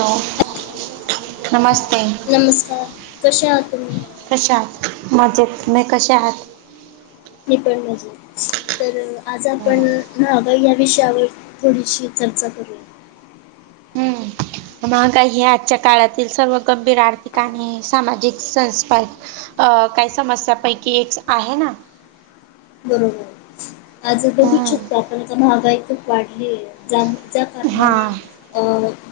Hello नमस्ते नमस्कार कसे आहात तुम्ही कशा आात माजेत म कसेा आात निपळ म्हजे तर आज बोला आपण हग या विषयावर थोडीशी चर्चा करूया हम्म महागाई ह आजच्या काळातील सर्व गंभीर आर्थिक आणि सामाजिक संस् अ काही समस्यापैकी एक आहे ना बरोबर आज बघूच हम्म शकतो आपण महागाई खूप वाढली आहे जाण ज्या हा कारणाने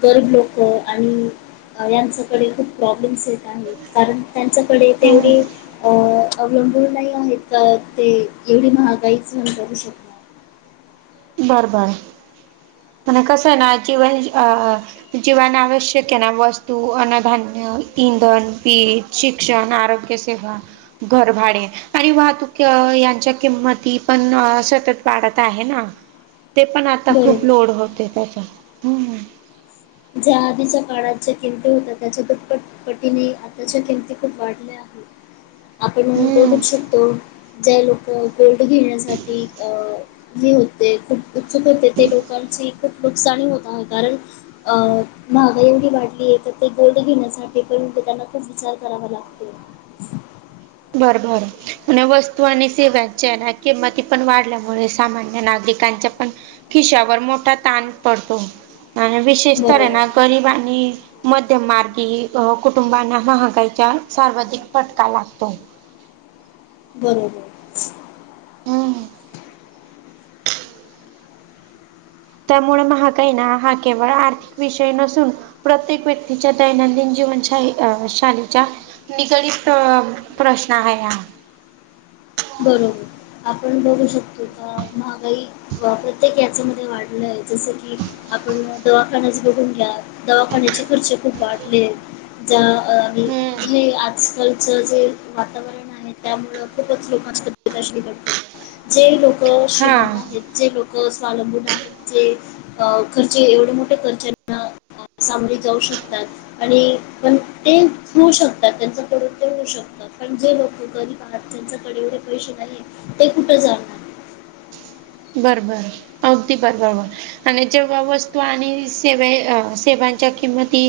गरीब लोक आणि यांच्याकडे खूप प्रॉब्लेम्स येत आहेत कारण त्यांच्याकडे हम्म तेवढी अवलंबळ नाही आहेत का ते एवढी महागाईचण करू शकत बरं बर म्ह कस आहे ना जिव अ जीवना आवश्यक ना वस्तू अनधान्य इंधन पीठ शिक्षण आरोग्य सेवा घरभाडे आणि वाहतूक यांच्या किंमती पण सतत वाढत आहे ना ते पण आता खूप बरोबर लोड होते त्याचा ज्या आधीच्या काळात ज्या किमती होत्या त्याच्या दुटपटपटीने आताच्या किमती खूप वाढल्या आपण हम्म. बघूच शकतो ज्या लोक गोल्ड घेण्यासाठी अ हे होते खूप उत्सुक होते ते लोकांची खूप नुकसानी होत कारण अ महागा एवढी वाढली आहे तर ते गोल्ड घेण्यासाठी पण ते त्यांना तेच विचार करावा लागते बर बर आणि वस्तू आणि सेवच्या किंमती पण वाढल्यामुळे सामान्य नागरिक पण खिशावर मोठा ताण पडतो, आणि विशेष तर ये बरोबर, ना गरिबांनी आणि मध्यम मार्गी, कुटुंबांना महागाईचा सर्वाधिक फटका वाटतो. बरोबर. हम्. त्यामुळे महागाई ना, हा केवळ आर्थिक विषय नसून प्रत्येक व्यक्तीच्या दैनंदिन जीवनशा शालीच्या निगडीत प्रश्न आहे हा. बरोबर, आपण बघू शकतो का महागाई प्रत्येक याच्यामध्ये वाढलंय, जसं की आपण दवाखना्याच बघून घ्या, दवाखान्याचे खर्च खूप वाढलेत. ज हम्म हे आजकालच जे वातावरण आणि त्यामुळे खूपच लोकांची [unintelligible] घडते, जे लोक हा श्रीमंत आहेत जे लोक स्वलंबून आहेत, जे अ खर्चे एवढे मोठे खर्च साम्री जाऊ शकतात आणि पण ते होऊ शकतात, त्यांच पपरत ते होऊ शकत. पण जे लोक गरीब आहेत, त्यांच्याकडे एवढे पैसे नाही, ते कुठं जाणार? बरंबर, अगदी बरबर. आणि जेव्हा वस्तू आणि सेवे सेवांच्या किंमती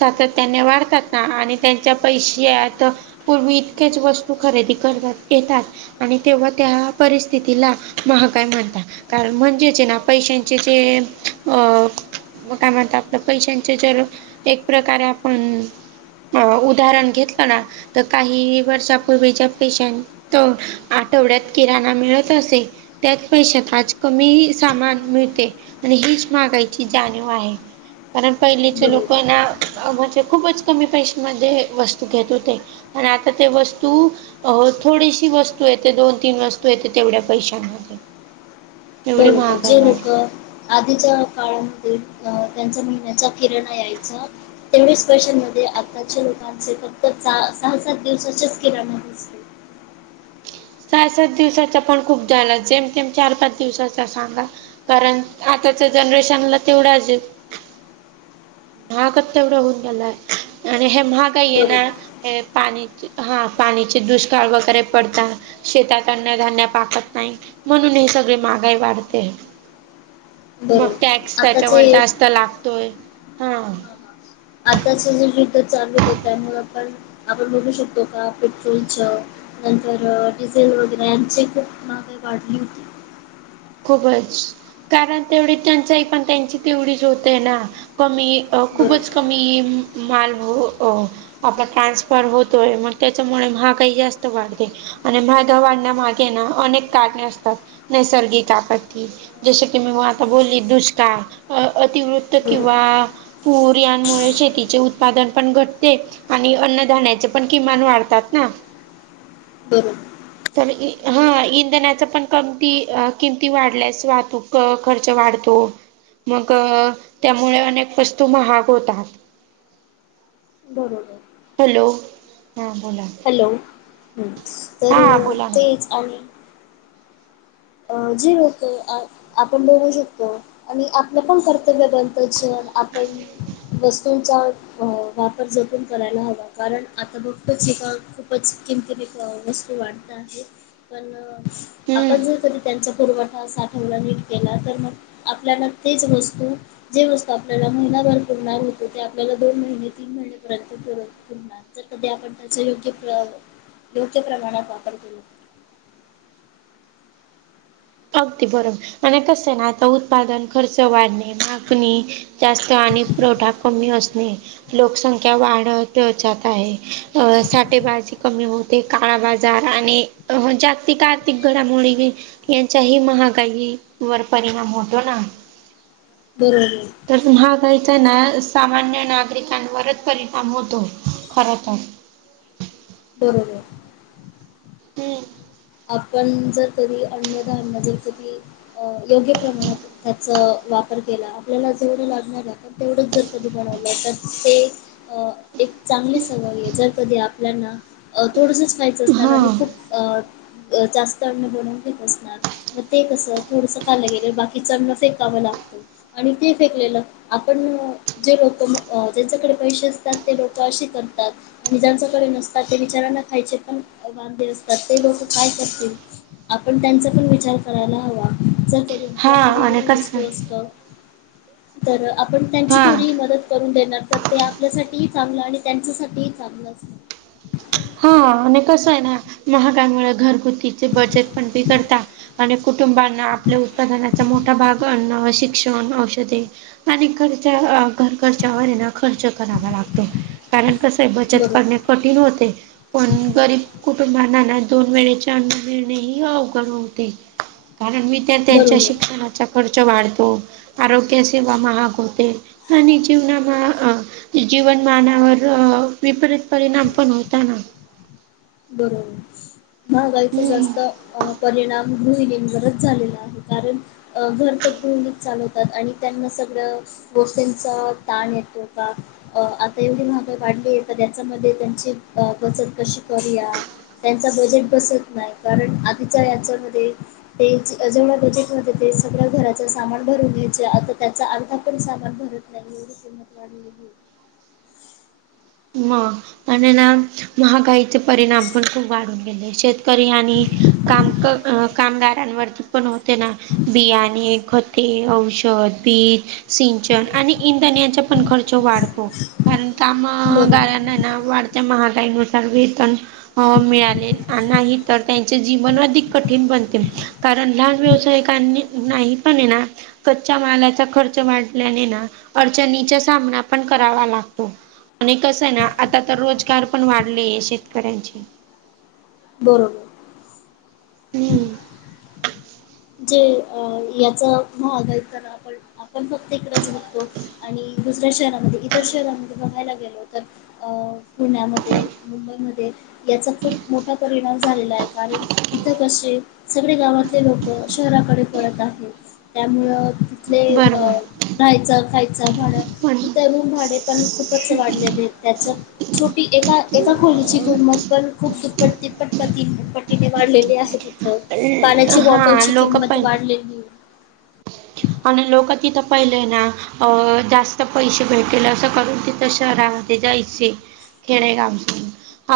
सातत्याने वाढतात ना, आणि त्यांच्या पैशत पूर्वी इतकेच वस्तू खरेदी करतात. येतात आणि तेव्हा त्या परिस्थितीला महागायी म्हणत कारण म्हणजे जेना पैशांचे जे अ म कामात आपलं पैशांच जर, एक प्रकारे आपण अ उदाहरण घेतलं ना, तर काही वर्षापूर्वीच्या पेश तो आठवड्यात किराणा मिळत असे, त्यात पैशात आज कमी सामान मिळते, आणि हीच मागायची जाणीव आहे. कारण पहिलीचे लोकना, बरोबर म्हणजे खूपच कमी पैशमध्ये वस्तू घेत होते. आणि आता ते वस्तू अ थोडीशी वस्तू येते, दोन तीन वस्तू येते, तेवढ्या पैशांमध्ये एवढी बरोबर, महागाई जे वाढ लोक आधीच्या काळामध्ये अ, त्यांचा महिन्याचा किराणा यायचा तेवढ्याच पैशांमध्ये आताच्या लोकांचे फक्त सहा सात दिवसाच्याच किराणा असते. चहा सात दिवसाचा पण खूप झाला, जेमतेम चार पाच दिवसाचा सांगा. कारण आताच्या जनरेशनला तेवढंच [unintelligible] महागच तेवढं होऊन गेलाय, आणि हे महाग ये ना बरोबर हे पाणी हां पाणीचे दुष्काळ वगैरे पडतात. शेतात अन्न धान्य पाकत नाही, म्हणून हे सगळे महागाई वाढते. [unintelligible] [inaudible] मग टॅक्स त्याच्यावर आताचे जास्त लागतोय, हा. आताच जे नित चालवत हो त्यामुळे पण आपण बघू शकतो का पेट्रोलच नंतर डिझेल वगैरे, यांची खूप महागाई वाढली होती. खूपच, कारण तेवढी टंचाई पण त्यांची तेवढीच होते ना, कमी बरोबर खूपच कमी मालव आपला ट्रान्सफर होतोय, मग त्याच्यामुळे हा काही जास्त वाढते. आणि मग वाढण्या मागे ना अनेक काढणे असतात नैसर्गिक आपत्ती. जस की मी मग आता बोलली दुष्काळ अतिवृत्त बरोबर किंवा. पोरयामुळे शेतीचे उत्पादन पण घटते. आणि अन्नधान्याचे पण किमान वाढतात ना. हम. तर हा इंधनाच पण कमती. किमती वाढल्यास वाहतूक खर्च वाढतो. मग त्यामुळे अनेक वस्तू महाग होतात. बरोबर. हॅलो हां बोला. हॅलो तर हा बोला ना तेच आ्ही. अ जी ओक. आपण बघू शकतो आणि आपलं पण कर्तव्य ग्रंथज आपण वस्तूंचा वापर जपून करायला हवा कारण आता बघतच एका खूपच किमतीिमी वस्तू वाढत आहे पण हम्म आपण जर कधी त्यांचा पुरवठा साठवडा नीट केला तर मग आपल्याला तेच वस्तू. जे वस्तू आपल्याला महिनाभर पुरणार होतो ते आपल्याला दोन महिने तीन महिनेपर्यंतरणार. जर कधी आपण त्याचा योग्य प्र योग्य प्रमाणात वापर करू. अगदी बरोबर आणि कस आहे ना आता उत्पादन खर्च वाढणे मागणी. जास्त आणि पुरवठा कमी असणे. लोकसंख्या वाढत जात आहे अ साठेबाजी कमी होत. ते काळा बाजार आणि अ जास्तिक आर्थिक घडामोडी यांच्याही महागाई वर परिणाम होतो ना. बरोबर. तर हा काहीचा आहे ना सामान्य नागरिकांवरच परिणाम होतो खर तर. बन. हम्. आपण जर कधी अन्नधान्य जरस की योग्य प्रमाणात त्याचा वापर केला आपल्याला जेवढ लागणार. तेवढंच जर कधी बनवलं तर ते. अ एक चांगली सवय आहे जर कधी आपल्याना थोडस खयचं असणार हा आणि खूप जास्त अन्न बनवून घेत असणार मग ते कसं थोडसं खालं गेलं बाकी चांण फेकावं लागतं. आणि ते फेकलेलं आपण जे लोक ज्यांच्याकडे पैसे असतात ते लोक असे करतात. आणि जच्याकडे नसतात ते विचारांना खायचे पण बांधे असतात ते लोक. काय कर आपण त्यांचा पण विचार करायला हवा. हा आपल्याकडे एवढ आणि कसं वस्तू असत तर आपण त्यांची हा थोडी मदत. करून देणार तर ते आपल्यासाठीही चांगलं आणि त्यांच्यासाठीही चांगलंच. हा आणि कसं आहे ना महाकायमुळे घरगुती ब पण कर आणि कुटुंबांना आपल्या उत्पादनाचा मोठा भाग. ण शिक्षण औषधे आणि घरच्या घर खर्च्यावर ये ना खर्च करावा लागतो. कारण कसं आहे बचत करणे बरोबर कठीण होते. पण गरीब कुटुंबनाना दोन वेळेचे अन् देणे ह अवघड होते. कारण विद्यार्थ्यांच्या बरोबर शिक्षणाचा खर्च वाढतो आरोग्य सेवा महाग होते आणिा आणि जीवनामा अ जीवनमानावर विपरीत परिणाम पण होताना बरोबर महागायचं जास्त हम्म अ परिणाम गृहिणींवरच झालेला आहे कारण अ भरतभूनीत चालवतात आणि त्यांना सगळं गोफींचा ताण येतो का अ आता एवढी महागाई वाढली आहे तर त्याच्यामध्ये त्यांची बचत कशी करूया त्यांचा बजेट बसत नाही कारण आधीच्या यांच्यामध्ये ते जेवढ बजेटमध्ये ते सगळं घराच सामान भरून घ्यायचे आता त्याचा अर्धा पण सामान भरत बंगळूर तिमपवाडीली म आणि ना महागाईचे परिणाम पण खूप वाढून गेले शेत री आणि काम कामदारांवरती पण होते ना बियाणे खते औषध पीक सिंचन आणि इंधनाचा पण खर्च वाढतो कारण का बरोबर त्याना ना वाढत्या महागाईनुसार वेतन मिळाले नाही तर ते जीवन अधिक कठीण बनते कारण लहान व्यवसायिकांनी नाही पण ये ना कच्च्या माल्याचा खर्च वाढल्याने ना अडचणीचा सामना पण करावा लागतो आणि कस आहे ना आता तर रोजगार पण वाढले शेतकऱ्यांचे बरोंबर हम्म जे अ याचा भाग आहे तर आपण आपण फक्त इकडच बघतो आणि दुसऱ्या शहरामध्ये इतर शहरांमध्ये बघायला गेलो तर अ पुण्यामध्ये मुंबईमध्ये याचा खूप मोठा परिणाम झालेला आहे कारण इथं कसे सगळे गावातले लोक शहराकडे पळत आहेत त्यामुळ तिथले बरोबर राहायचं खायच भाड पण इथ रूम भाडे पण खूपच वाढलेले आहेत त्याच छोटी एका एका खोलीची किंमत पण खूप दुप्पट तिप्पटपटी पटीने वाढलेली आहे त म हा लोकपण [inaudible] आणि लोक तिथं पहिले ना अ जास्त पैसे भेटेल असं करून तिथं शहरामध्ये जायचे खेडेगावून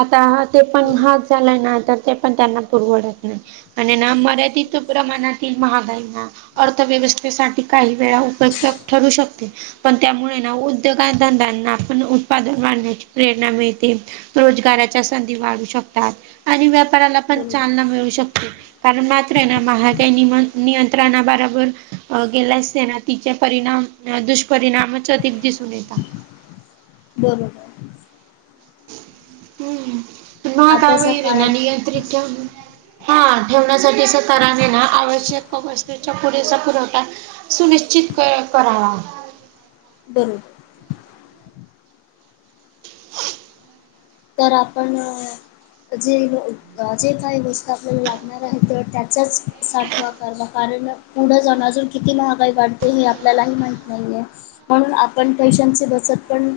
आता ते पण बरोबर हा त्यांना ना तर ते पण त्यांना पुरवडत नाही आणि ना मर्यादित प्रमाणातील महागाईना अर्थव्यवस्थ त्यासाठी काही वेळा उपठप ठरू शकते पण त्यामुळे ना उद्योगाधंद्यांना पण उत्पादन वाढण्याची प्रेरणा मिळते रोजगाराच्या संधी वाढू शकतात आणि व्यापाराला पण बरोबर चालना मिळू शकतात कारण मात्र ना महागई नियंत्रणा बरोबर गेल्या असते ना तिचे परिणाम दुष्परिणामच अधिक दिसून येतात बरोबर हम्म महागाई आताच्या वैगरे काळात नियत्रित ठेवणं हा ठेवण्यासाठी अस कराणे ना आवश्यक वस्तूचा पुरेसा पुरवठा सुनिश्चित करावा बर तर आपण जे जे काही गोष्ट आपल्याला लागणार आहे तर त्याचाच साठवा करावा कारण पुढं जाऊन अजून किती किती महागाई वाढते हे आपल्यालाही माहित नाहीये. म्हणून आपण पैशांची बचत करणं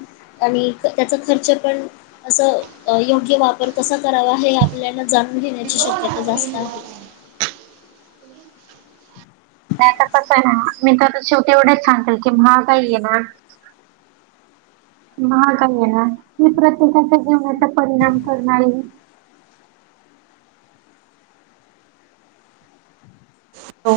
आणि त्याचा खर्च पण असं योग्य वापर कसा करावा हे आपल्याला जाणून घेण्याची शक्यता जास्त आहे. नाही आता कसं आहे ना मी तर शेवटी एवढेच सांगेल महागाई आहे ना महागाई आहे ना इतरांच्या सारख जिवणावर परिणाम करणारी हॅलो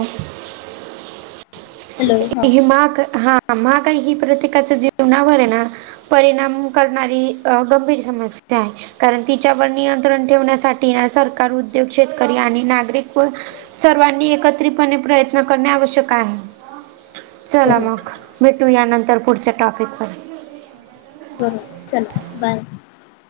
हॅलो हां ही माग हा महागाई प्रत्येकाच्या जीवनावर आहे ना परिणाम करणारी अ गंभीर समस्या आहे. कारण तिच्यावर नियंत्रण ठेवण्यासाठी ना सरकार उद्योग शेतकरी आणि नागरिक व सर्वांनी एकत्रितपणे प्रयत्न करणे आवश्यक आहे. चला बरोबर मग भेटू यानंतर पुढच्या टॉपिक वर बरं चला बाय